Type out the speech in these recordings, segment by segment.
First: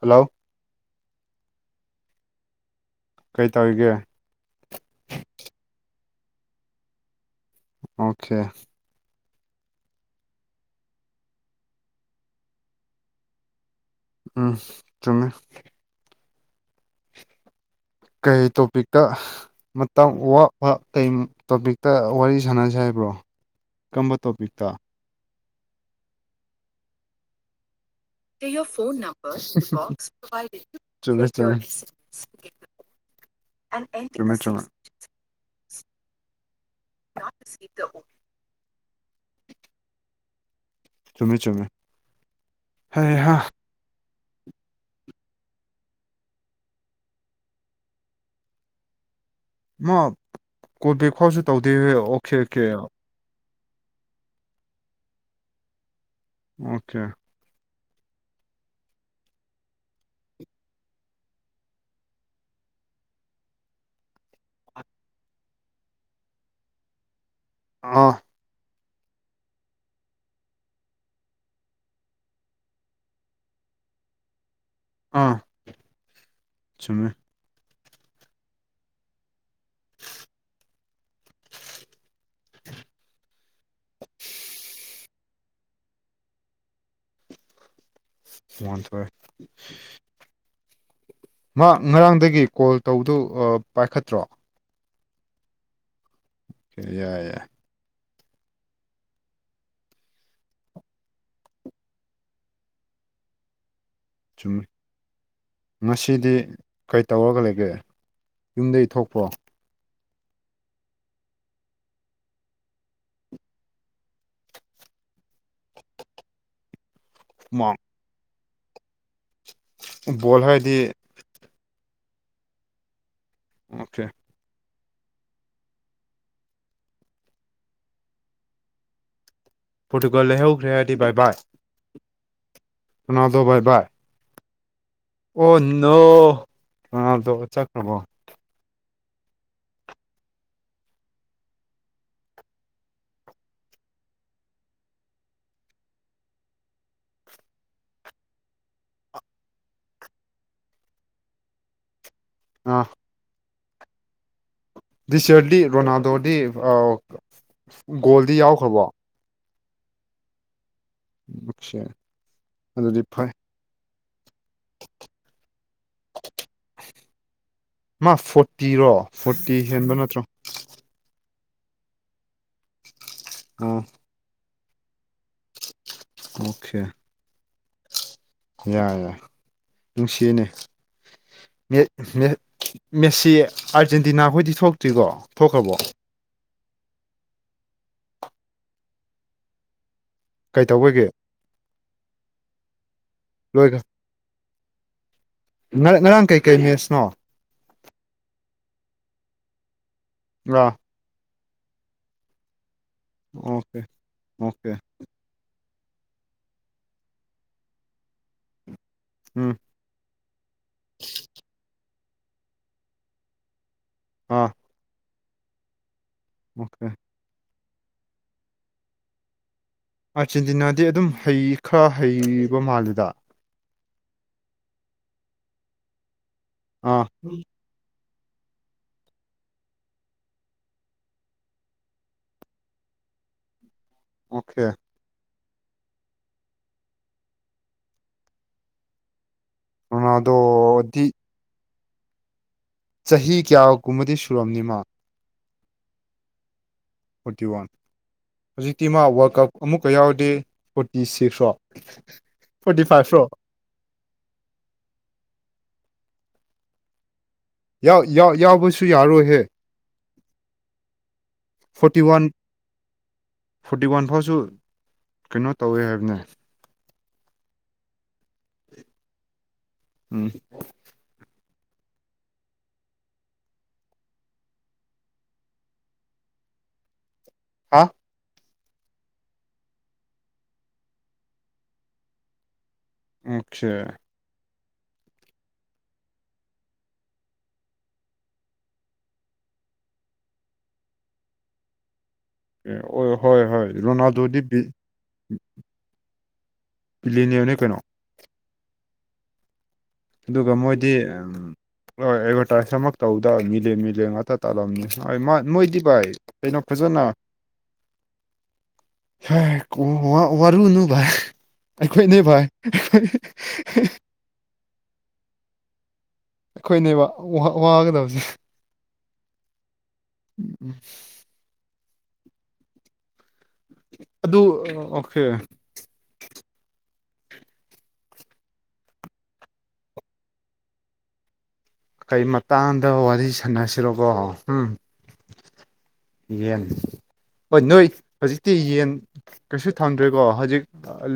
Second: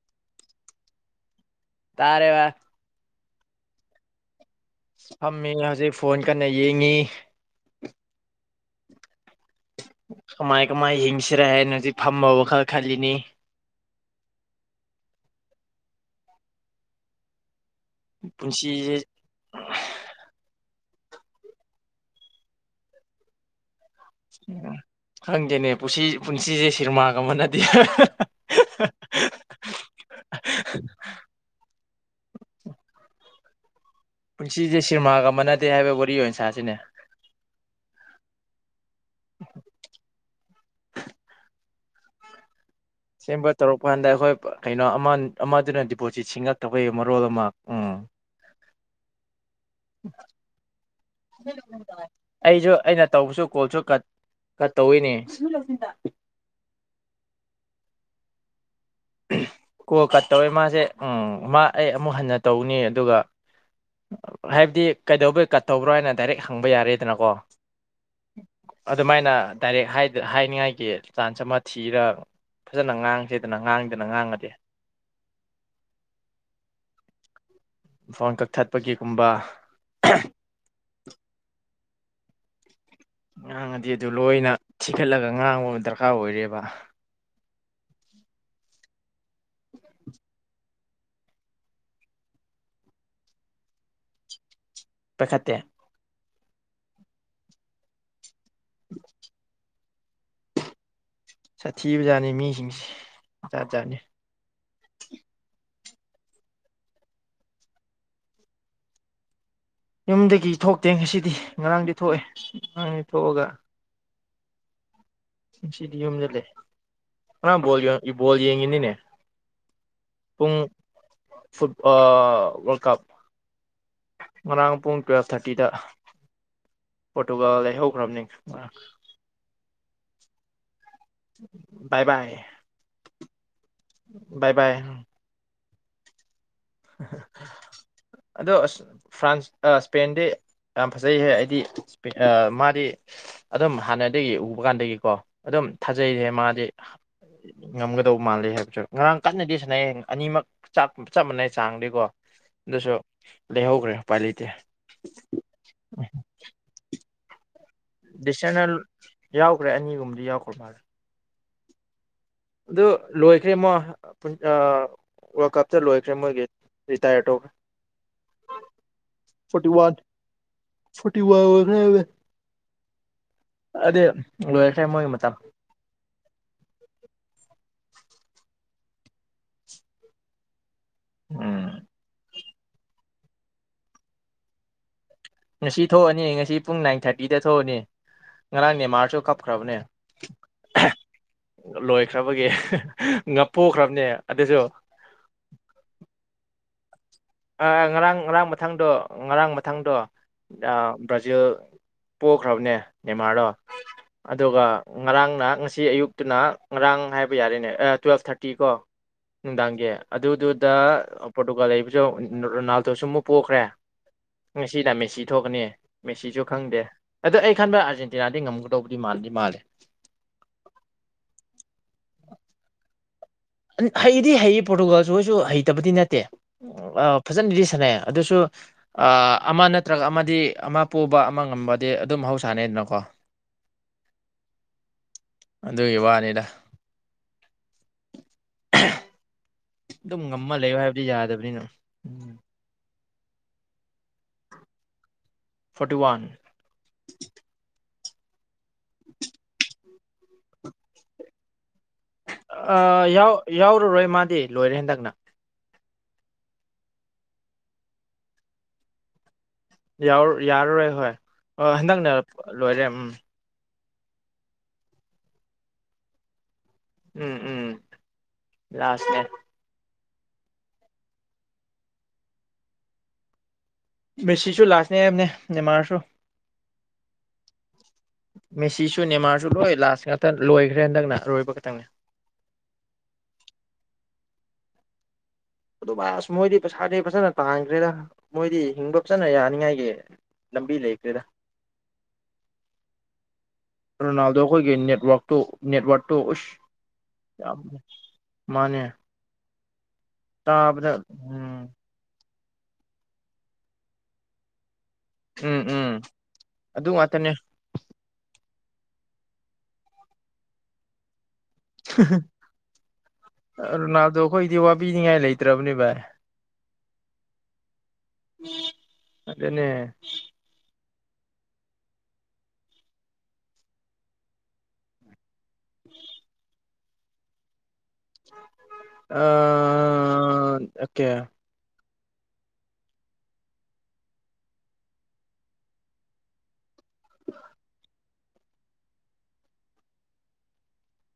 ꯍꯜꯂꯣꯑꯣ ꯇꯥꯔꯦꯕꯑꯥ ꯀꯩꯇꯧꯋꯤꯒꯦ ꯐꯝꯃꯤ ꯍꯧꯖꯤꯛ ꯐꯣꯟ ꯀꯟꯅ ꯌꯦꯡꯉꯤ ꯑꯣꯀꯦ ꯀꯃꯥꯏ ꯀꯃꯥꯏ ꯌꯦꯡꯁꯤꯔ ꯍꯥꯏꯅ ꯍꯧꯖꯤꯛ ꯐꯝꯃ ꯋꯥꯈꯜ ꯈꯜꯂꯤꯅꯤ ꯎꯝ ꯆꯨꯝꯃꯦ ꯀꯩ ꯄꯨꯟꯁꯤꯁꯦ ꯇꯣꯄꯤꯛꯇ ꯃꯇꯥꯡ ꯋꯥꯕ ꯀꯩ ꯇꯣꯄꯤꯛꯇ ꯋꯥꯔꯤ ꯁꯥꯟꯅꯁꯤ ꯍꯥꯏꯕ꯭ꯔꯣ ꯀꯔꯝꯕ ꯇꯣꯄꯤꯛꯇ ꯈꯪꯗꯦꯅꯦ ꯄꯨꯁꯤ ꯄꯨꯟꯁꯤꯁꯦ ꯁꯤꯔꯃꯥꯒ ꯃꯥꯟꯅꯗꯦ [unintelligible] ꯆꯨꯝꯃꯦ ꯆꯨꯝꯃꯦ [inaudible] ꯆꯨꯝꯃꯦ ꯆꯨꯝꯃꯦ ꯄꯨꯟꯁꯤꯁꯦ ꯁꯤꯔꯃꯥꯒ ꯃꯥꯟꯅꯗꯦ ꯍꯥꯏꯕ ꯋꯥꯔꯤ ꯑꯣꯏ ꯁꯥꯁꯤꯅꯦ [unintelligible] ꯆꯨꯝꯃꯦ ꯆꯨꯝꯃꯦ ꯍꯩꯍꯥ ꯁꯦꯝꯕ ꯇꯧꯔꯛꯄꯀꯥꯟꯗ ꯑꯈꯣꯏ ꯀꯩꯅꯣ ꯑꯃ ꯑꯃꯗꯨꯅ ꯗꯤꯄꯣꯖꯤꯠ ꯁꯤꯡꯉꯛꯇꯕꯩ ꯃꯔꯣꯜ ꯑꯃ ꯎꯝ ꯃꯥ ꯀꯣꯜ ꯕꯦꯛ ꯐꯥꯎꯁꯨ ꯇꯧꯗꯦ ꯑꯣꯀꯦ ꯑꯣꯀꯦ ꯑꯩꯖꯨ ꯑꯩꯅ ꯇꯧꯕꯁꯨ ꯀꯣꯜꯁꯨ ꯀꯠ ꯀꯠ ꯇꯧꯋꯦꯅꯦ ꯑꯣꯀꯦ ꯀꯣꯜ ꯀꯠ ꯇꯧꯋꯦ ꯃꯥꯁꯦ ꯎꯝ ꯃꯥ ꯑꯩ ꯑꯃꯨꯛ ꯍꯟꯅ ꯇꯧꯅꯤ ꯑꯗꯨꯒ ꯍꯥꯏꯕꯗꯤ ꯀꯩꯗꯧꯕꯩ ꯀꯠ ꯇꯧꯕ꯭ꯔꯣ ꯍꯥꯏꯅ ꯗꯥꯏꯔꯦꯛ ꯍꯪꯕ ꯌꯥꯔꯦꯗꯅꯀꯣ ꯑꯥ ꯑꯗꯨꯃꯥꯏꯅ ꯗꯥꯏꯔꯦꯛ ꯍꯥꯢ ꯍꯥꯏꯅꯤꯡꯉꯥꯏꯒꯤ ꯆꯥꯟꯁ ꯑꯃ ꯊꯤꯔ ꯐꯖꯅ ꯉꯥꯡꯁꯦꯗꯅ ꯉꯥꯡꯗꯅ ꯉꯥꯡꯉꯗꯤ ꯑꯥ ꯆꯨꯝꯃꯦ ꯐꯣꯟ ꯀꯛꯊꯠꯄꯒꯤꯒꯨꯝꯕ ꯉꯥꯡꯉꯗꯤ ꯑꯗꯨ ꯂꯣꯏꯅ ꯊꯤꯈꯠꯂꯒ ꯉꯥꯡꯕ ꯃ ꯗꯔꯀꯥꯔ ꯑꯣꯏꯔꯦꯕ ꯃꯣꯟꯊꯣꯑꯦ ꯃꯥ ꯉꯔꯥꯡꯗꯒꯤ ꯀꯣꯜ ꯇꯧꯕꯗꯨ ꯄꯥꯏꯈꯠꯇ꯭ꯔꯣ ꯄꯥꯏꯈꯠꯇꯦ [unintelligible] [inaudible] ꯁꯥꯊꯤꯕꯖꯥꯠꯅꯤ ꯃꯤꯁꯤꯡꯁꯦ ꯖꯥꯠꯖꯥꯠꯅꯦ ꯆꯨꯝꯃꯦ ꯉꯁꯤꯗꯤ ꯀꯩ ꯇꯧꯔꯒ ꯂꯩꯒꯦ ꯌꯨꯝꯗꯩ ꯊꯣꯛꯄ꯭ꯔꯣ ꯌꯨꯝꯗꯒꯤ ꯊꯣꯛꯇꯦ ꯉꯁꯤꯗꯤ ꯉꯔꯥꯡꯗꯤ ꯊꯣꯛꯑꯦ ꯉꯔꯥꯡꯗꯤ ꯊꯣꯛꯑꯒ ꯉꯁꯤꯗꯤ ꯌꯨꯝꯗ ꯂꯩ ꯉꯔꯥꯡ ꯃꯥ ꯕꯣꯜ ꯌꯦ ꯕꯣꯜ ꯌꯦꯡꯉꯤꯅꯤꯅꯦ ꯕꯣꯜ ꯍꯥꯏꯗꯤ ꯑ ꯋꯥꯔꯜ ꯀꯞ ꯑꯣꯀꯦ ꯉꯔꯥꯡ ꯄꯨꯡ ꯇ꯭ꯌꯦꯜꯞ ꯊꯥꯔꯇꯤꯗ ꯄꯣꯔꯇꯨꯒꯜ ꯂꯩ ꯍꯧꯈ꯭ꯔꯝꯅꯦ ꯉꯔꯥꯡ ꯗꯨꯒ ꯂꯩꯍꯧꯈ꯭ꯔꯦ ꯕꯥꯏ ꯕꯥꯏ ꯕꯥꯏ ꯕꯥꯏ ꯔꯣꯅꯥꯜꯗꯣ ꯕꯥꯢ ꯕꯥꯏ ꯕꯥꯏ ꯕꯥꯏ ꯑꯣ ꯅꯣ ꯔꯣꯅꯥꯜꯗꯣ ꯆꯠꯈ꯭ꯔꯕꯣ ꯑꯗꯣ ꯑꯁ ꯐ꯭ꯔꯥꯟꯁ ꯑꯥ ꯁꯄꯦꯟꯗꯤ ꯌꯥꯝ ꯐꯖꯩꯍꯦ ꯑꯩꯗꯤ ꯑꯥ ꯃꯥꯗꯤ ꯑꯗꯨꯝ ꯍꯥꯟꯅꯗꯒꯤ ꯎꯕ ꯀꯥꯟꯗꯒꯤꯀꯣ ꯑꯗꯨꯝ ꯊꯥꯖꯩꯌꯦ ꯃꯥꯗꯤ ꯉꯝꯒꯗꯧ ꯃꯥꯜꯂꯦ ꯍꯥꯏꯕꯁꯨ ꯉꯔꯥꯡ ꯀꯟꯅꯗꯤ ꯁꯅꯩꯌꯦ ꯑꯅꯤꯃꯛ ꯆꯞ ꯃꯥꯟꯅꯩ ꯆꯥꯡꯗꯤꯀꯣ ꯑꯥ ꯑꯗꯨꯁꯨ ꯂꯩꯍꯧꯈ꯭ꯔꯦ ꯎꯄꯥꯏ ꯂꯩꯇꯦ ꯗꯤꯁ ꯏꯌꯔꯗꯤ ꯔꯣꯅꯥꯜꯗꯣꯗꯤ ꯒꯣꯜꯗꯤ ꯗꯤꯁꯅꯦꯜ ꯌꯥꯎꯈ꯭ꯔꯕꯣ ꯌꯥꯎꯈ꯭ꯔꯦ ꯑꯅꯤꯒꯨꯝꯕꯗꯤ ꯌꯥꯎꯈ꯭ꯔ ꯃꯥꯜꯂꯦ ꯑꯆꯥ ꯑꯗꯨ ꯂꯣꯏꯈ꯭ꯔꯦꯃꯣ ꯋꯥꯔꯜ ꯀꯞꯇ ꯂꯣꯏꯈ꯭ꯔꯦ ꯃꯣꯏꯒꯤ ꯔꯤꯇꯥꯌꯔ ꯇꯧꯈ꯭ꯔꯦ ꯄꯤꯔꯣ ꯐꯣꯔꯇꯤ ꯍꯦꯟꯕ ꯅꯠꯇ꯭ꯔꯣ ꯑꯣ ꯑꯗ ꯂꯣꯏꯈꯦ ꯃꯣꯏ ꯃꯇꯝ ꯑꯣꯀꯦ ꯌꯥꯏ ꯌꯥꯏ ꯅꯨꯡꯁꯤꯅꯦ ꯎꯝ ꯃꯦꯠ ꯃꯦꯠ ꯃꯦꯁꯤ ꯑꯥꯔꯖꯦꯟꯇꯤꯅꯥꯈꯣꯏꯗꯤ ꯊꯣꯛꯇ꯭ꯔꯤꯀꯣ ꯊꯣꯛꯈ꯭ꯔꯕꯣ ꯉꯁꯤ ꯊꯣꯛꯑꯅꯤ ꯉꯁꯤ ꯄꯨꯡ ꯅꯥꯏꯟ ꯊꯥꯔꯇꯤꯗ ꯊꯣꯛꯑꯅꯤ ꯉꯔꯥꯡ ꯅꯦꯃꯥꯔꯁꯨ ꯀꯞꯈ꯭ꯔꯕꯅꯦ ꯑꯥ ꯀꯩꯇꯧꯕꯒꯤ ꯂꯣꯏꯈ꯭ꯔꯕꯒꯤ ꯂꯣꯏꯈ꯭ꯔ ꯉꯥꯄꯣꯛꯈ꯭ꯔꯕꯅꯦ ꯑꯗꯨꯁꯨ ꯉꯔꯥꯡ ꯉꯔꯥꯡ ꯀꯩꯀꯩ ꯃꯦꯠꯁꯅꯣ ꯑꯥ ꯉꯔꯥꯡ ꯉꯔꯥꯡ ꯃꯊꯪꯗꯣ ꯉꯔꯥꯡ ꯃꯊꯪꯗꯣ ꯑꯥ ꯕ꯭ꯔꯥꯖꯤꯜ ꯄꯣꯛꯈ꯭ꯔꯕꯅꯦ ꯅꯦꯃꯥꯔꯗꯣ ꯑꯣꯀꯦ ꯑꯗꯨꯒ ꯑꯣꯀꯦ ꯉꯔꯥꯡ ꯅꯍ ꯉꯁꯤ ꯁꯤ ꯑꯌꯨꯛꯇꯅ ꯉꯔꯥꯡ ꯍꯥꯏꯕ ꯌꯥꯔꯦꯅꯦ ꯑꯥ ꯇꯨꯌꯦꯜꯞ ꯊꯥꯔꯇꯤ ꯀꯣ ꯎꯝ ꯅꯨꯡꯗꯥꯡꯒꯤ ꯑꯗꯨꯗꯨꯗ ꯄꯣꯔꯇꯨꯒꯥꯜ ꯂꯩꯕꯁꯨ ꯔꯣꯅꯥꯜꯗꯣꯁꯨ ꯑꯃꯨꯛ ꯄꯣꯛꯈ꯭ꯔꯦ ꯑꯥ ꯉꯁꯤꯗ ꯃꯦꯁꯤ ꯊꯣꯛꯀꯅꯤ ꯃꯦꯁꯤꯁꯨ ꯈꯪꯗꯦ ꯑꯣꯀꯦ ꯑꯗ ꯑꯩ ꯈꯟꯕ ꯑꯥꯔꯖꯦꯟꯇꯤꯅꯥꯗꯤ ꯉꯝꯒꯗꯧꯕꯗꯤ ꯃꯥꯜꯂꯗꯤ ꯃꯥꯜꯂꯦ ꯑꯥꯔꯖꯦꯟꯇꯤꯅꯥꯗꯤ ꯑꯗꯨꯝ ꯍꯩ ꯈꯔ ꯍꯩꯕ ꯃꯥꯜꯂꯤꯗ ꯍꯩꯗꯤ ꯍꯩ ꯄꯣꯔꯇꯨꯒꯥꯜꯁꯨ ꯑꯩꯁꯨ ꯍꯩꯇꯕꯗꯤ ꯅꯠꯇꯦ ꯑꯥ ꯐꯖꯅꯗꯤ ꯁꯥꯟꯅꯩ ꯑꯗꯨꯁꯨ ꯑꯃ ꯅꯠꯇ꯭ꯔꯒ ꯑꯃꯗꯤ ꯑꯃ ꯄꯨꯕ ꯑꯃ ꯉꯝꯕꯗꯤ ꯑꯗꯨꯝ ꯃꯍꯧꯁꯥꯅꯩꯗꯅꯀꯣ ꯑꯣꯀꯦ ꯑꯗꯨꯒꯤ ꯋꯥꯅꯤꯗ ꯑꯗꯨꯝ ꯉꯝꯃ ꯂꯩꯌꯣ ꯍꯥꯏꯕꯗꯤ ꯔꯣꯅꯥꯜꯗꯣꯗꯤ ꯌꯥꯗꯕꯅꯤꯅ ꯎꯝ ꯆꯍꯤ ꯀꯌꯥ ꯀꯨꯝꯃꯗꯤ ꯁꯨꯔꯝꯅꯤ ꯃꯥ ꯐꯣꯔꯇꯤ ꯋꯥꯟ ꯐꯣꯔꯇꯤ ꯋꯥꯟ ꯍꯧꯖꯤꯛꯇꯤ ꯃꯥ ꯋꯥꯔꯜ ꯀꯞ ꯑꯃꯨꯛꯀ ꯌꯥꯎꯗꯦ ꯐꯣꯔꯇꯤ ꯁꯤꯛꯁꯔꯣ ꯑꯥ ꯌꯥꯎꯔꯨꯔꯣꯏ ꯃꯥꯗꯤ ꯂꯣꯏꯔꯦ ꯍꯟꯗꯛꯅ ꯌꯥꯎ ꯌꯥꯎꯕꯁꯨ ꯌꯥꯔꯣꯏꯍꯦ ꯌꯥꯔꯔꯣꯏ ꯍꯣꯏ ꯐꯣꯔꯇꯤ ꯍꯟꯗꯛꯅ ꯋꯥꯟ ꯂꯣꯏꯔꯦ ꯎꯝ ꯐꯣꯔꯇꯤ ꯋꯥꯟ ꯐꯥꯎꯁꯨ ꯀꯩꯅꯣ ꯇꯧꯋꯦ ꯍꯥꯏꯕꯅꯦ ꯎꯝ ꯎꯝ ꯂꯥꯁꯅꯦ ꯎꯝ ꯃꯦꯁꯤꯁꯨ ꯂꯥꯛꯥꯁꯅꯦ ꯍꯥꯏꯕꯅꯦ ꯅꯦꯃꯥꯥꯔꯁꯨ ꯍꯥ ꯃꯦꯁꯤꯁꯨ ꯅꯤꯃꯥꯔꯁꯨ ꯂꯣꯏ ꯂꯥꯁ ꯉꯥꯛꯇ ꯂꯣꯏꯈ꯭ꯔꯦ ꯍꯟꯗꯛꯅ ꯂꯣꯏꯕ ꯈꯛꯇꯪꯅꯦ ꯑꯣꯈꯦ ꯑꯗꯨ ꯚꯥꯏ ꯑꯁ ꯃꯣꯏꯗꯤ ꯄꯩꯁꯥꯗꯤ ꯐꯖꯅ ꯇꯥꯟꯈ꯭ꯔꯦꯗ ꯃꯣꯏꯗꯤ ꯍꯤꯡꯕ ꯐꯖꯅ ꯌꯥꯅꯤꯡꯉꯥꯏꯒꯤ ꯂꯝꯕꯤ ꯂꯩꯈ꯭ꯔꯦꯗ ꯍꯣꯏ ꯍꯣꯏ ꯔꯣꯅꯥꯜꯗꯣꯗꯤ ꯕꯤ ꯇꯣ ꯑꯁ ꯕꯤꯂꯤꯅꯤꯌꯔꯅꯦ ꯀꯩꯅꯣ ꯃꯥꯅꯦ ꯗꯨꯒ ꯃꯣꯏꯗꯤ ꯇꯥꯕꯗ ꯎꯝ ꯑꯦꯗꯚꯔꯇꯥꯏꯁ ꯑꯃ ꯇꯧꯕꯗ ꯃꯤꯂꯤꯌꯟ ꯃꯤꯂꯤꯌꯟ ꯉꯥꯛꯇ ꯇꯥꯜꯂꯝꯅꯤ ꯍꯣꯏ ꯃꯥ ꯎꯝ ꯃꯣꯏꯗꯤ ꯎꯝ ꯚꯥꯏ ꯀꯩꯅꯣ ꯑꯗꯨ ꯐꯖꯅ ꯉꯥꯛꯇꯅꯦ [unintelligible] ꯋꯥꯔꯨꯅꯨ ꯚꯥꯏ ꯑꯩꯈꯣꯏꯅꯦ ꯚꯥꯏ ꯄꯤꯅꯤꯡꯉꯥꯏ ꯂꯩꯇ꯭ꯔꯕꯅꯦ ꯚꯥꯏ ꯈꯣꯏꯅꯦꯕ ꯋꯥ ꯋꯥꯒꯗꯕꯁꯦ ꯑꯗꯨꯅꯦ ꯎꯝ ꯎꯝ ꯑꯗꯨ ꯑꯣꯀꯦ [inaudible] ꯑ ꯑꯣꯀꯦ ꯀꯩ ꯃꯇꯥꯡꯗ ꯋꯥꯔꯤ ꯁꯥꯟꯅꯁꯤꯔꯣꯀꯣ ꯎꯝ ꯌꯦꯟ ꯍꯣꯏ ꯅꯣꯏ ꯍꯧꯖꯤꯛꯇꯤ ꯌꯦꯟ ꯀꯩꯁꯨ ꯊꯝꯗ꯭ꯔꯦꯀꯣ ꯍꯧꯖꯤꯛ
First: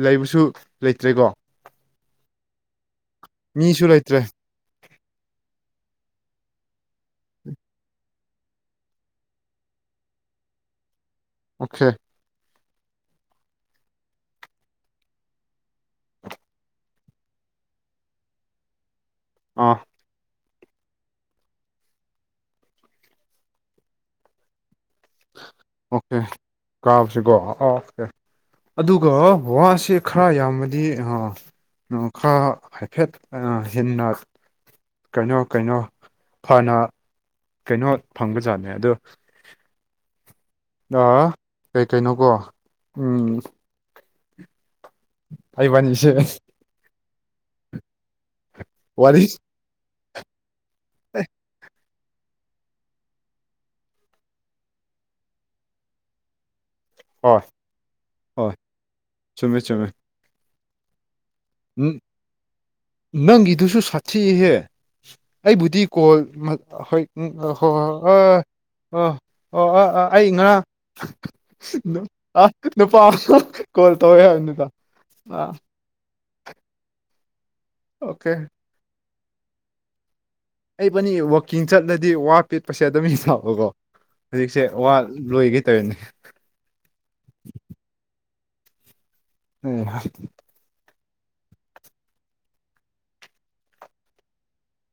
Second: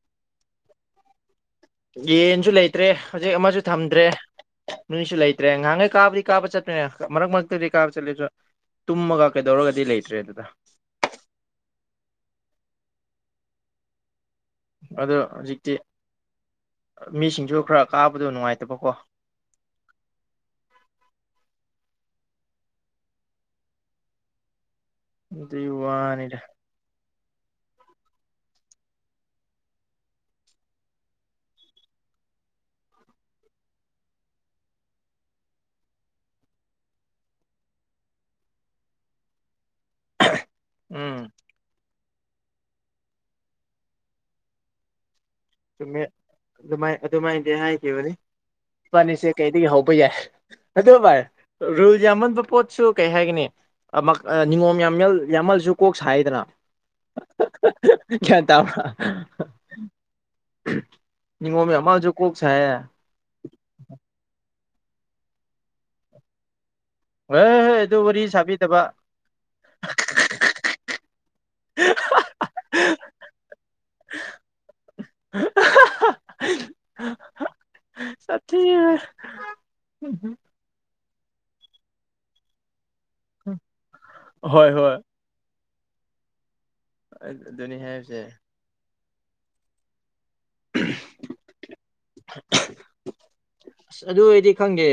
ꯂꯩꯕꯁꯨ ꯂꯩꯇ꯭ꯔꯦ [unintelligible] ꯌꯦꯟꯁꯨ ꯂꯩꯇ꯭ꯔꯦ ꯍꯧꯖꯤꯛ ꯑꯃꯁꯨ ꯃꯤꯁꯨ ꯊꯝꯗ꯭ꯔꯦ ꯂꯩꯇ꯭ꯔꯦ ꯃꯤꯁꯨ ꯂꯩꯇ꯭ꯔꯦ ꯉꯍꯥꯟꯉꯩ ꯀꯥꯕꯗꯤ ꯀꯥꯕ ꯆꯠꯄꯅꯦ ꯃꯔꯛ ꯃꯔꯛꯇꯗꯤ ꯀꯥꯕ ꯆꯠꯂꯦꯖꯨ ꯇꯨꯝꯃꯒ ꯀꯩꯗꯧꯔꯒꯗꯤ ꯂꯩꯇ꯭ꯔꯦ ꯑꯗꯨꯗ ꯀꯦ ꯑꯗꯣ ꯍꯧꯖꯤꯛꯇꯤ ꯃꯤꯁꯤꯡꯁꯨ ꯈꯔ ꯀꯥꯕꯗꯣ ꯅꯨꯡꯉꯥꯏꯇꯕꯀꯣ ꯑꯥ ꯗꯨꯢ ꯋꯥꯅꯤꯗ ꯖꯤꯒꯣ ꯑꯥ ꯑꯣꯀꯦ ꯑꯗꯨꯒ ꯋꯥꯁꯦ ꯈꯔ ꯌꯥꯝꯃꯗꯤ ꯑꯥ ꯅꯣ ꯈꯔ ꯍꯥꯏꯐꯦꯠ ꯑꯦꯅ ꯍꯦꯟꯅ ꯀꯩꯅꯣ ꯀꯩꯅꯣ ꯐꯅ ꯀꯩꯅꯣ ꯐꯪꯕꯖꯥꯠꯅꯦ ꯑꯗꯨ ꯎꯝ ꯀꯩ ꯀꯩꯅꯣꯀꯣ ꯎꯝ ꯑꯩꯕꯥꯟꯅꯤꯁꯦ ꯑꯗꯨꯃꯥꯏꯗꯤ ꯍꯥꯏꯈꯤꯕꯅꯤ ꯋꯥꯔꯤ ꯏꯕꯥꯅꯤꯁꯦ ꯀꯩꯗꯒꯤ ꯍꯧꯕ ꯌꯥꯏ ꯑꯗꯨ ꯚꯥꯏ ꯔꯨꯜ ꯌꯥꯝꯃꯟꯕ ꯄꯣꯠꯁꯨ ꯀꯩ ꯍꯥꯏꯒꯅꯤ ꯑꯃ ꯅꯤꯉꯣꯝ ꯌꯥꯝꯃꯦꯜ ꯌꯥꯝꯃꯜꯂꯁꯨ ꯀꯣꯛ ꯁꯥꯏꯗꯅ ꯍꯣꯏ ꯒ꯭ꯌꯥꯟ ꯍꯣꯏ ꯇꯥꯕ꯭ꯔꯥ ꯆꯨꯝꯃꯦ ꯆꯨꯝꯃꯦ ꯅꯤꯉꯣꯝ ꯎꯝ ꯌꯥꯝꯃꯜꯁꯨ ꯀꯣꯛ ꯁꯥꯏꯌꯦ ꯅꯪꯒꯤꯗꯨꯁꯨ ꯁꯥꯠꯊꯤꯍꯦ ꯑꯩꯕꯨꯗꯤ ꯀꯣꯜ ꯃꯠ ꯍꯣꯏ [unintelligible] ꯑꯣ ꯍꯦꯍꯦ ꯑꯗꯨ ꯋꯥꯔꯤ ꯁꯥꯕꯤꯗꯕ ꯑꯣ ꯑ ꯑ ꯑꯩ ꯉꯔꯥꯡ ꯑ ꯅꯨꯄꯥ ꯑꯃ ꯀꯣꯜ ꯇꯧꯋꯦ ꯅꯨꯗꯥ [unintelligible] ꯑꯣꯀꯦ ꯁꯥꯊꯤꯍꯦ ꯏꯕꯥꯅꯤ ꯋꯥꯛꯀꯤꯡ ꯆꯠꯂꯗꯤ ꯋꯥ ꯄꯦꯠꯄꯁꯦ ꯑꯗꯨꯝ ꯌꯥꯕꯀꯣ ꯍꯧꯖꯤꯛꯁꯦ ꯍꯣꯏ ꯋꯥ ꯍꯣꯏ ꯂꯣꯏꯒꯦ ꯇꯩꯅꯦ ꯑꯗꯨꯅꯤ ꯍꯥꯏꯕꯁꯦ ꯑꯩꯍꯥ ꯑꯁ ꯑꯗꯨ ꯑꯩꯗꯤ ꯈꯪꯗꯦ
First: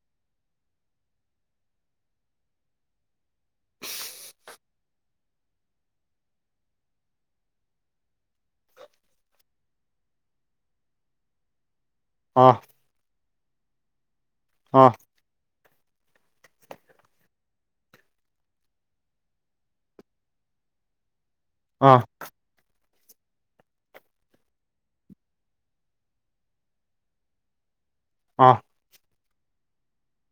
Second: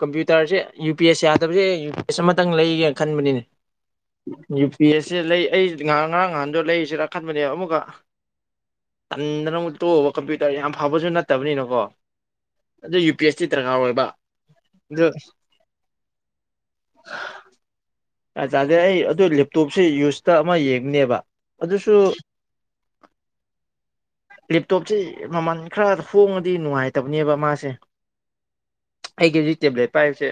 ꯀꯝꯄ꯭ꯌꯨꯇꯔꯁꯦ ꯌꯨ ꯄꯤ ꯑꯦꯁ ꯌꯥꯗꯕꯁꯦ ꯌꯨ ꯄꯤꯁ ꯑꯃꯇꯪ ꯂꯩꯒꯦꯅ ꯈꯟꯕꯅꯦ ꯅꯦ ꯌꯨ ꯄꯤ ꯑꯦꯁꯁꯦ ꯂꯩ ꯑꯩ ꯉ ꯉꯔꯥꯡ ꯅꯍꯥꯟꯗꯣ ꯂꯩꯁꯤꯔ ꯈꯟꯕꯅꯦ ꯑꯃꯨꯛꯀ ꯇꯟꯗꯅ ꯑꯃꯨꯛ ꯇꯣꯛꯑꯕ ꯀꯝꯄ꯭ꯌꯨꯇꯔ ꯌꯥꯝ ꯐꯕꯁꯨ ꯅꯠꯇꯕꯅꯤꯅꯀꯣ ꯑꯥ ꯑꯗꯨ ꯌꯨ ꯄꯤ ꯑꯦꯁ ꯇꯤ ꯗꯔꯀꯥꯔ ꯑꯣꯏꯕ ꯑꯥ ꯑꯗꯨ [unintelligible] ꯖꯥꯠ ꯖꯥꯠꯅꯦ ꯑꯩ ꯑꯗꯨ ꯂꯦꯞꯇꯣꯞꯁꯦ ꯌꯨꯁꯇ ꯑꯃ ꯌꯦꯡꯅꯦꯕ ꯑꯗꯨꯁꯨ ꯑꯥ [inaudible] ꯂꯦꯞꯇꯣꯞꯁꯦ ꯃꯃꯜ ꯈꯔ ꯍꯣꯡꯉꯗꯤ ꯅꯨꯡꯉꯥꯏꯇꯕꯅꯦꯕ ꯃꯥꯁꯦ ꯑꯥ ꯑꯩꯒꯤ ꯍꯨꯖꯤꯛ ꯇꯦꯕ꯭ꯂꯦꯠ ꯄꯥꯏꯔꯤꯁꯦ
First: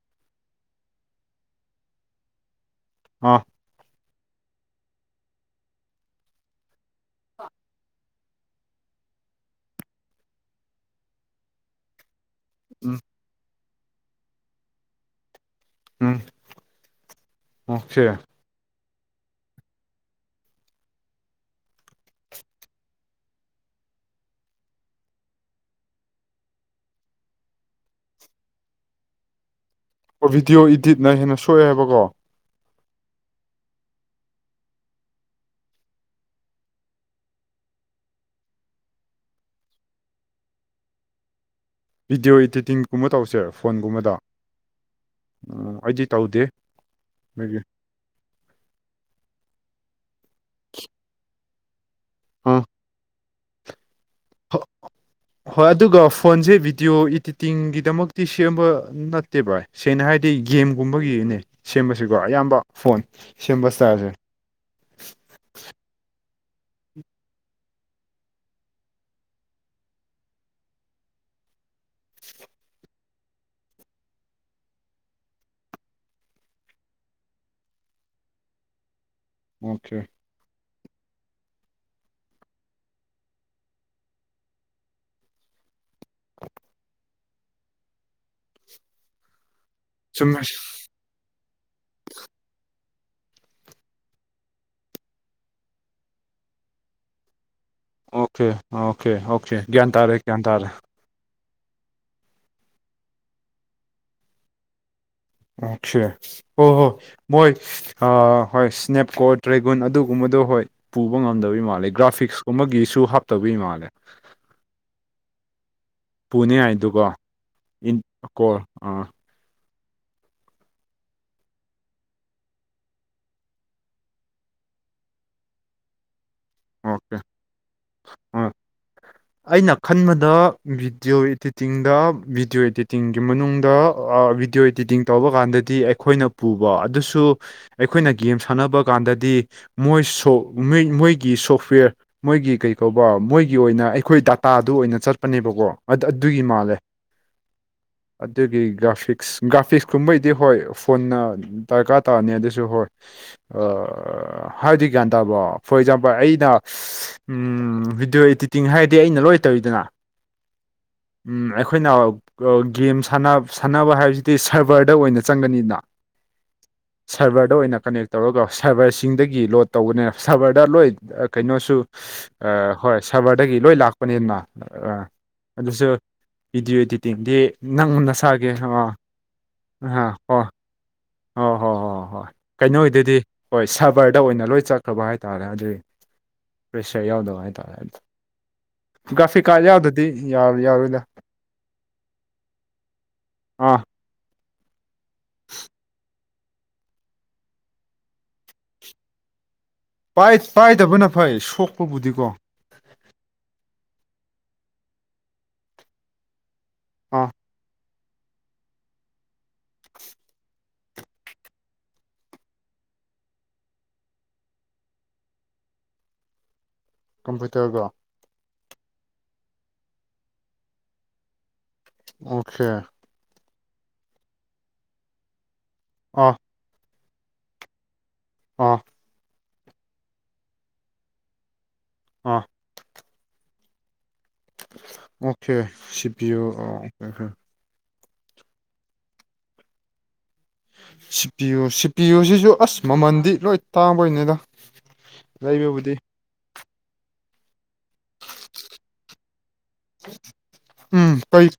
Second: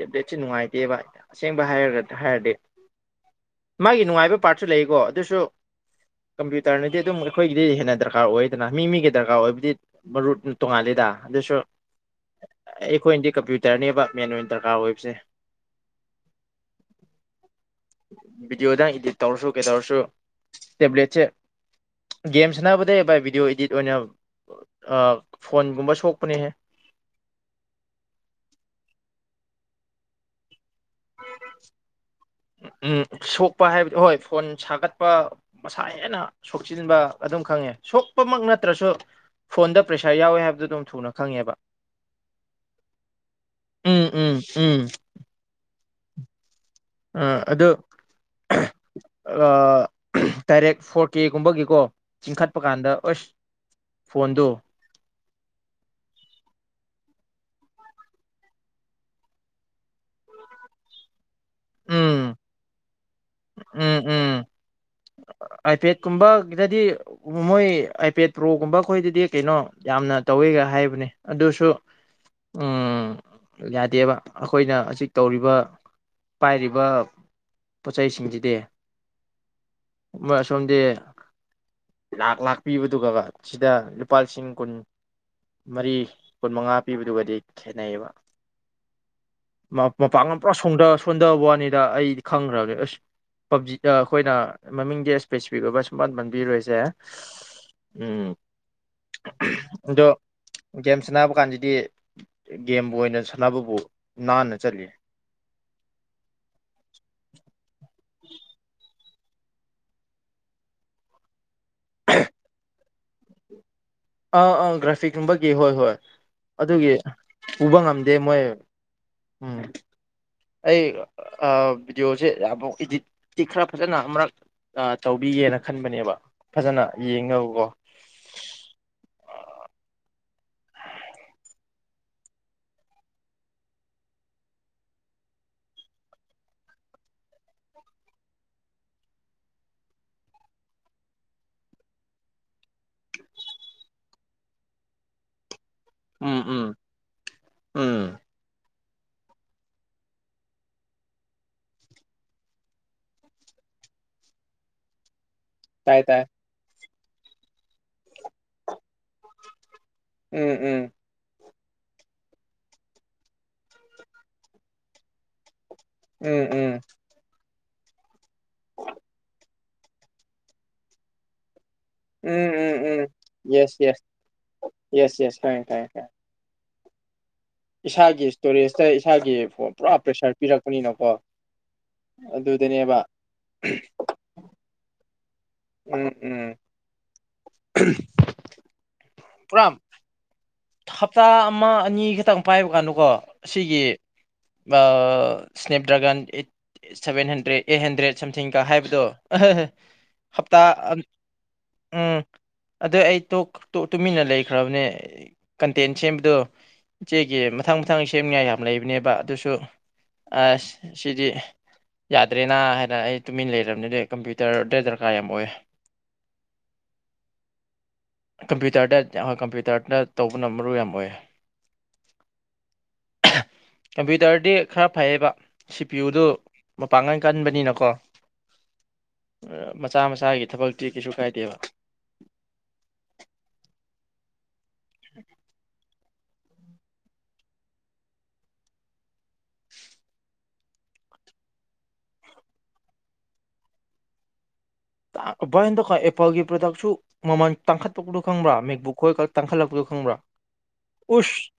ꯇꯦꯕ꯭ꯂꯦꯠꯁꯦ ꯅꯨꯡꯉꯥꯏꯇꯦꯕ ꯑꯁꯦꯡꯕ ꯍꯥꯏꯔꯒ ꯍꯥꯏꯔꯗꯤ ꯑꯥ ꯃꯥꯒꯤ ꯅꯨꯡꯉꯥꯏꯕ ꯄꯥꯔꯠꯁꯨ ꯂꯩꯀꯣ ꯑꯗꯨꯁꯨ ꯀꯝꯄ꯭ꯌꯨꯇꯔꯅꯗꯤ ꯑꯗꯨꯝ ꯑꯩꯈꯣꯏꯒꯤꯗꯤ ꯍꯦꯟꯅ ꯗꯔꯀꯥꯔ ꯑꯣꯏꯗꯅ ꯃꯤ ꯃꯤꯒꯤ ꯗꯔꯀꯥꯔ ꯑꯣꯏꯕꯗꯤ ꯃꯔꯨꯠ ꯇꯣꯉꯥꯜꯂꯦ ꯗꯥ ꯑꯗꯨꯁꯨ [unintelligible] ꯎꯝ ꯑꯩꯈꯣꯏꯅꯗꯤ ꯀꯝꯄ꯭ꯌꯨꯇꯔꯅꯦꯕ ꯃꯦꯟ ꯑꯣꯏ ꯗꯔꯀꯥꯔ ꯑꯣꯏꯕꯁꯦ ꯎꯝ ꯑꯣꯀꯦ ꯕꯤꯗꯤꯑꯣꯗ ꯏ ꯗꯤꯠ ꯇꯧꯔꯁꯨ ꯀꯩꯗꯧꯔꯁꯨ ꯇꯦꯕ꯭ꯂꯦꯠꯁꯦ ꯒꯦꯝ ꯁꯥꯟꯅꯕꯗꯩ ꯚꯥꯏ ꯚꯤꯗꯤꯑꯣ ꯏꯗꯤꯠ ꯑꯣꯏꯅ ꯐꯣꯟꯒꯨꯝꯕ ꯁꯣꯛꯄꯅꯦꯍꯦ [unintelligible] ꯑꯣ ꯚꯤꯗꯤꯑꯣ ꯏꯗꯤꯠꯅ ꯍꯦꯟꯅ ꯁꯣꯛꯑꯦ ꯍꯥꯏꯕꯀꯣ ꯎꯝ ꯁꯣꯛꯄ ꯍꯥꯏꯕꯗꯤ ꯍꯣꯏ ꯐꯣꯟ ꯁꯥꯒꯠꯄ ꯃꯁꯥ ꯍꯦꯟꯅ ꯁꯣꯛꯆꯤꯟꯕ ꯑꯗꯨꯝ ꯈꯛ ꯈꯪꯉꯦ ꯁꯣꯛꯄꯃꯛ ꯅꯠꯇ꯭ꯔꯁꯨ ꯐꯣꯟꯗ ꯄ꯭ꯔꯦꯁꯔ ꯌꯥꯎꯋꯦ ꯍꯥꯏꯕꯗꯨ ꯑꯗꯨꯝ ꯊꯨꯅ ꯈꯪꯉꯦꯕ ꯚꯤꯗꯤꯑꯣ ꯏꯗꯤꯇꯤꯡꯒꯨꯝꯕ ꯇꯧꯁꯦ ꯎꯝ ꯐꯣꯟꯒꯨꯝꯕꯗ ꯎꯝ ꯎꯝ ꯑꯩꯗꯤ ꯇꯧꯗꯦ ꯑꯥ ꯃꯣꯏꯒꯤ ꯑꯗꯨ ꯑꯥ ꯗꯥꯏꯔꯦꯛ ꯐꯣꯔ ꯀꯦꯒꯨꯝꯕꯒꯤ ꯀꯣ ꯆꯤꯡꯈꯠꯄ ꯀꯥꯟꯗ ꯑꯁ ꯐꯣꯟꯗꯣ ꯍ ꯍꯣꯏ ꯑꯗꯨꯒ ꯐꯣꯟꯁꯦ ꯚꯤꯗꯤꯑꯣ ꯏꯗꯤ ꯇꯤꯡꯒꯤꯗꯃꯛꯇꯤ ꯁꯦꯝꯕ ꯅꯠꯇꯦ ꯚꯥꯏ ꯁꯦꯡꯅ ꯍꯥꯏꯔꯗꯤ ꯒꯦꯝꯒꯨꯝꯕꯒꯤꯅꯦ ꯁꯦꯝꯕꯁꯤꯀꯣ ꯎꯝ ꯑꯌꯥ ꯌꯥꯝꯕ ꯐꯣꯟ ꯁꯦꯝꯕ ꯎꯝ ꯏꯁꯇꯥꯏꯜꯁꯦ ꯎꯝ ꯑꯥꯏꯄꯦꯗꯀꯨꯝꯕ ꯒꯤꯗꯗꯤ ꯃꯣꯏ ꯑꯥꯏꯄꯦꯗ ꯄ꯭ꯔꯣꯒꯨꯝꯕ ꯈꯣꯏꯗꯗꯤ ꯀꯩꯅꯣ ꯌꯥꯝꯅ ꯇꯧꯋꯦꯒ ꯍꯥꯏꯕꯅꯦ ꯑꯗꯨ ꯗꯨꯁꯨ ꯎꯝ ꯌꯥꯗꯦꯕ ꯑꯩꯈꯣꯏꯅ ꯍꯧꯖꯤꯛ ꯇꯧꯔꯤꯕ ꯄꯥꯏꯔꯤꯕ ꯄꯣꯠꯆꯩꯁꯤꯡꯁꯤꯗꯤ ꯑꯣꯀꯦ ꯗꯦ ꯂꯥꯛ ꯂꯥꯛꯄꯤꯕꯗꯨꯒ ꯁꯤꯗ ꯂꯨꯄꯥ ꯂꯤꯁꯤꯡ ꯀꯨꯟ ꯃꯔꯤ ꯀꯨꯟ ꯃꯉꯥ ꯄꯤꯕꯗꯨꯒꯗꯤ ꯈꯦꯠꯅꯩꯌꯦꯕ [unintelligible] ꯃ ꯃꯄꯥꯡꯒꯟ ꯆꯨꯝꯃꯦ ꯄꯨꯔꯥ ꯁꯣꯡꯁ ꯁꯣꯟꯗꯕ ꯋꯥꯅꯤꯗ ꯑꯩꯗꯤ ꯈꯪꯈ꯭ꯔꯕꯅꯦ ꯑꯁ ꯄꯕꯖꯤꯁ ꯑꯩꯈꯣꯏꯅ ꯃꯃꯤꯡꯗꯤ ꯏꯁ꯭ꯄꯦꯁꯤꯐꯤꯛ ꯑꯣꯏꯕ ꯁꯨꯄꯟ ꯄꯟꯕꯤꯔꯣꯏꯁꯦ ꯎꯝ ꯑꯣꯀꯦ ꯑꯣꯀꯦ ꯑꯣꯀꯦ ꯒ꯭ꯌꯥꯟ ꯑꯗꯣ ꯇꯥꯔꯦ ꯒ꯭ꯌꯥꯟ ꯇꯥꯔꯦ ꯒꯦꯝꯁꯅꯕ ꯀꯥꯟꯖꯤ ꯗꯤ ꯒꯦꯝꯕꯨ ꯑꯣꯏꯅ ꯁꯥꯟꯅꯕꯕꯨ ꯅꯥꯟꯅ ꯆꯠꯂꯤ ꯑꯣꯈꯦ ꯍꯣꯍꯣ ꯃꯣꯏ ꯑ ꯍꯣꯏ ꯁ꯭ꯅꯦꯞ ꯀꯣꯔꯠ ꯇ꯭ꯔꯦꯒꯨꯟ ꯑꯗꯨꯒꯨꯝꯕꯗꯣ ꯍꯣꯏ ꯄꯨꯕ ꯉꯝꯗꯕꯩꯒꯤ ꯃꯥ‌‍ꯜꯂꯦ ꯒ꯭ꯔꯥꯐꯤꯛꯁꯀꯨꯝꯕꯒꯤꯁꯨ ꯍꯞ ꯑꯥ ꯑꯥ ꯒ꯭ꯔꯥꯐꯤꯛꯀꯨꯝꯕꯒꯤ ꯍꯣꯏ ꯍꯣꯏ ꯑꯗꯨꯒꯤ ꯄꯨꯅꯤꯡꯉꯥꯏꯗꯨꯀꯣ ꯎꯕ ꯉꯝꯗꯦ ꯃꯣꯏ ꯀꯣ ꯑꯥ ꯎꯝ ꯑꯩ ꯚꯤꯗꯤꯑꯣꯁꯦ ꯑꯃꯛ ꯏꯗꯤꯠꯇꯤ ꯈꯔ ꯐꯖꯅ ꯑꯃꯨꯔꯛ ꯇꯧꯕꯤ ꯍꯦꯅ ꯈꯟꯕꯅꯦꯕ ꯐꯖꯅ ꯑꯣꯀꯦ ꯌꯦꯡꯅꯕꯀꯣ ꯑꯥ ꯑꯩꯅ ꯈꯟꯕꯗ ꯚꯤꯗꯤꯑꯣ ꯏꯗꯤꯇꯤꯡꯗ ꯚꯤꯗꯤꯑꯣ ꯏꯗꯤꯇꯤꯡꯒꯤ ꯃꯅꯨꯡꯗ ꯚꯤꯗꯤꯑꯣ ꯏꯗꯤꯇꯤꯡ ꯇꯧꯕ ꯀꯥꯟꯗꯗꯤ ꯑꯩꯈꯣꯏꯅ ꯄꯨꯕ ꯑꯗꯨꯁꯨ ꯑꯩꯈꯣꯏꯅ ꯒꯦꯝ ꯁꯥꯟꯅꯕ ꯀꯥꯟꯗ ꯗꯤ ꯃꯣꯏ ꯃꯣꯏꯒꯤ ꯁꯣꯐꯋꯦꯔ ꯃꯣꯏꯒꯤ ꯀꯩ ꯀꯧꯕ ꯃꯣꯏꯒꯤ ꯑꯣꯏꯅ [unintelligible] ꯑꯩꯈꯣꯏ ꯗꯥꯇꯥꯗꯨ ꯑꯣꯏꯅ ꯆꯠꯄꯅꯦꯕꯀꯣ ꯑꯗꯨ ꯎꯝ ꯑꯗꯨꯒꯤ ꯎꯝ ꯃꯥꯜꯂꯦ ꯎꯝ ꯑꯗꯨꯒꯤ ꯒ꯭ꯔꯐꯤ [unintelligible] ꯒ꯭ꯔꯥꯐꯤꯛꯁ ꯀꯨꯝꯕꯩꯗꯤ ꯍꯣꯏ ꯐꯣꯟꯅ ꯗꯔꯀꯥꯔ ꯇꯥꯔꯅꯤ ꯑꯗꯨꯁꯨ ꯍꯣꯏ ꯍꯥꯏꯕꯗꯤ ꯒ꯭ꯌꯥꯟ ꯇꯥꯕꯣ ꯐꯣꯔ ꯇꯥꯏ ꯑꯦꯛꯖꯥꯝꯄꯜ ꯇꯥꯏ ꯑꯩꯅ ꯎꯝ ꯚꯤꯗꯤꯑꯣ ꯏꯗꯤꯇꯤꯡ ꯍꯥꯏꯔꯗꯤ ꯑꯩꯅ ꯂꯣꯏ ꯇꯧꯔꯤꯗꯅ ꯎꯝ ꯎꯝ ꯑꯩꯈꯣꯏꯅ ꯒꯦꯝ ꯁꯥꯟꯅꯕ ꯍꯥꯏꯕꯁꯤꯗꯤ ꯁꯔꯕꯔꯗ ꯑꯣꯏꯅ ꯆꯪꯒꯅꯤꯗ ꯎꯝ ꯎꯝ ꯁꯤꯗ ꯑꯣꯏꯅ ꯀꯅꯦꯛ ꯇꯧꯔꯒ ꯁꯔꯕꯔꯁꯤꯡꯗꯒꯤ ꯂꯣꯗ ꯇꯧꯕꯅꯦ ꯁꯔꯕꯔꯗ ꯂꯣꯏ ꯀꯩꯅꯣꯁꯨ ꯎꯝ ꯎꯝ ꯍꯣꯏ ꯎꯝ ꯁꯔꯕꯔꯗꯒꯤ ꯂꯣꯏ ꯌꯦꯁ ꯌꯦꯁ ꯂꯥꯛꯄꯅꯤꯅ ꯑ ꯌꯦꯁ ꯌꯦꯁ ꯈꯪꯉꯦ ꯑꯗꯨꯁꯨ ꯈꯪꯉꯦ ꯈꯪꯉꯦ ꯚꯤꯗꯤꯑꯣ ꯏꯗꯤꯇꯤꯡꯗꯤ ꯅꯪ ꯃꯨꯟꯅ ꯏꯁꯥꯒꯤ ꯁꯥꯒꯦ ꯑ ꯏꯁꯇꯣꯔꯦꯖꯇ ꯏꯁꯥꯒꯤ ꯄꯨꯔꯥ ꯄ꯭ꯔꯦꯁꯔ ꯍꯣ [inaudible] [unintelligible] ꯄꯤꯔꯛꯄꯅꯤꯅꯀꯣ ꯑꯣ ꯍꯣꯏ ꯍꯣꯏ ꯍꯣꯏ ꯑꯗꯨꯗꯅꯦꯕ ꯀꯩꯅꯣꯗꯗꯤ ꯍꯣꯏ ꯁꯔꯕꯔꯗ ꯑꯣꯏꯅ ꯂꯣꯏ ꯆꯠꯈ꯭ꯔꯕ ꯍꯥꯏ ꯇꯥꯔꯦ ꯑꯗꯨ ꯎꯝ ꯎꯝ ꯄ꯭ꯔꯦꯁꯔ ꯌꯥꯎꯗꯕ ꯍꯥꯢꯇꯥꯔꯦ ꯒꯥꯐꯤ ꯀꯥꯠ ꯄꯨꯔꯥ ꯌꯥꯎꯗꯗꯤ ꯌꯥꯎ [unintelligible] ꯍꯞꯇꯥ ꯑꯃ ꯑꯅꯤ ꯈꯛꯇꯪ ꯄꯥꯏꯕ ꯀꯥꯟꯗꯀꯣ ꯑꯁꯤꯒꯤ ꯑꯥ snap dragon [inaudible] [unintelligible] seven hundred eight hundred ꯒ ꯁꯝꯊꯤꯡꯒ ꯍꯥꯏꯕꯗꯣ ꯑꯍꯍ ꯄꯥꯏ ꯍꯞꯇꯥ ꯄꯥꯏꯗꯕꯅ ꯐꯩ ꯎꯝ ꯁꯣꯛꯄꯕꯨꯗꯤꯀꯣ ꯑꯗꯨ ꯑꯩ ꯇꯣ ꯇꯨꯃꯤꯟꯅ ꯂꯩꯈ꯭ꯔꯕꯅꯦ ꯀꯟꯇꯦꯟ ꯁꯦꯝꯕꯗꯣ ꯑꯥ ꯏꯆꯦꯒꯤ ꯃꯊꯪ ꯃꯊꯪ ꯁꯦꯝꯅꯤꯡꯉꯥꯏ ꯌꯥꯝ ꯂꯩꯕꯅꯦꯕ ꯑꯗꯨꯁꯨ ꯑꯁ ꯁꯤꯗꯤ ꯌꯥꯗ꯭ꯔꯦꯅ ꯍꯥꯏꯅ ꯑꯩ ꯇꯨꯃꯤꯟ ꯂꯩꯔꯕꯅꯤ ꯑꯗꯨ ꯀꯝꯄ꯭ꯌꯨꯇꯔꯗꯤ ꯗꯔꯀꯥꯔ ꯌꯥꯝ ꯑꯣꯏ ꯀꯝꯄ꯭ꯌꯨꯇꯔꯒ ꯀꯝꯄ꯭ꯌꯨꯇꯔꯗ ꯀꯝꯄ꯭ꯌꯨꯇꯔꯗ ꯇꯧꯕꯅ ꯃꯔꯨ ꯌꯥꯝ ꯑꯣꯏ ꯑꯣꯀꯦ ꯀꯝꯄ꯭ꯌꯨꯇꯔꯗꯤ ꯈꯔ ꯐꯩꯌꯦꯕ ꯁꯤ ꯄꯤꯌꯨꯗꯨ ꯑꯥ ꯄꯥꯡꯒꯟ ꯀꯟꯕꯅꯤꯅꯀꯣ ꯑ ꯃꯆꯥ ꯃꯆꯥꯒꯤ ꯊꯕꯛꯇꯤ ꯀꯩꯁꯨ ꯀꯥꯏꯗꯦꯕ ꯑꯥ ꯑꯣꯀꯦ ꯁꯤ ꯄꯤꯌꯨ ꯁꯤ ꯄꯌꯨ ꯁꯤꯄꯤꯌꯨ ꯁꯤꯁꯨ ꯑꯁ ꯃꯃꯜꯗꯤ ꯂꯣꯏ ꯇꯥꯡꯕꯣꯏꯅꯤꯗ [unintelligible] ꯀꯩ ꯑꯦꯄꯜꯒꯤ ꯄ꯭ꯔꯗꯛꯁꯨ ꯃꯃꯥꯟ ꯇꯥꯡꯈꯠꯄꯛꯄꯗꯨ ꯈꯪꯕ꯭ꯔꯥ ꯃꯦꯛꯕꯨꯛ ꯈꯣꯏ ꯇꯥꯡꯈꯠꯂꯛꯄꯗꯨ ꯈꯪꯕ꯭ꯔꯥ ꯎꯝ ꯎꯁ ꯀꯩ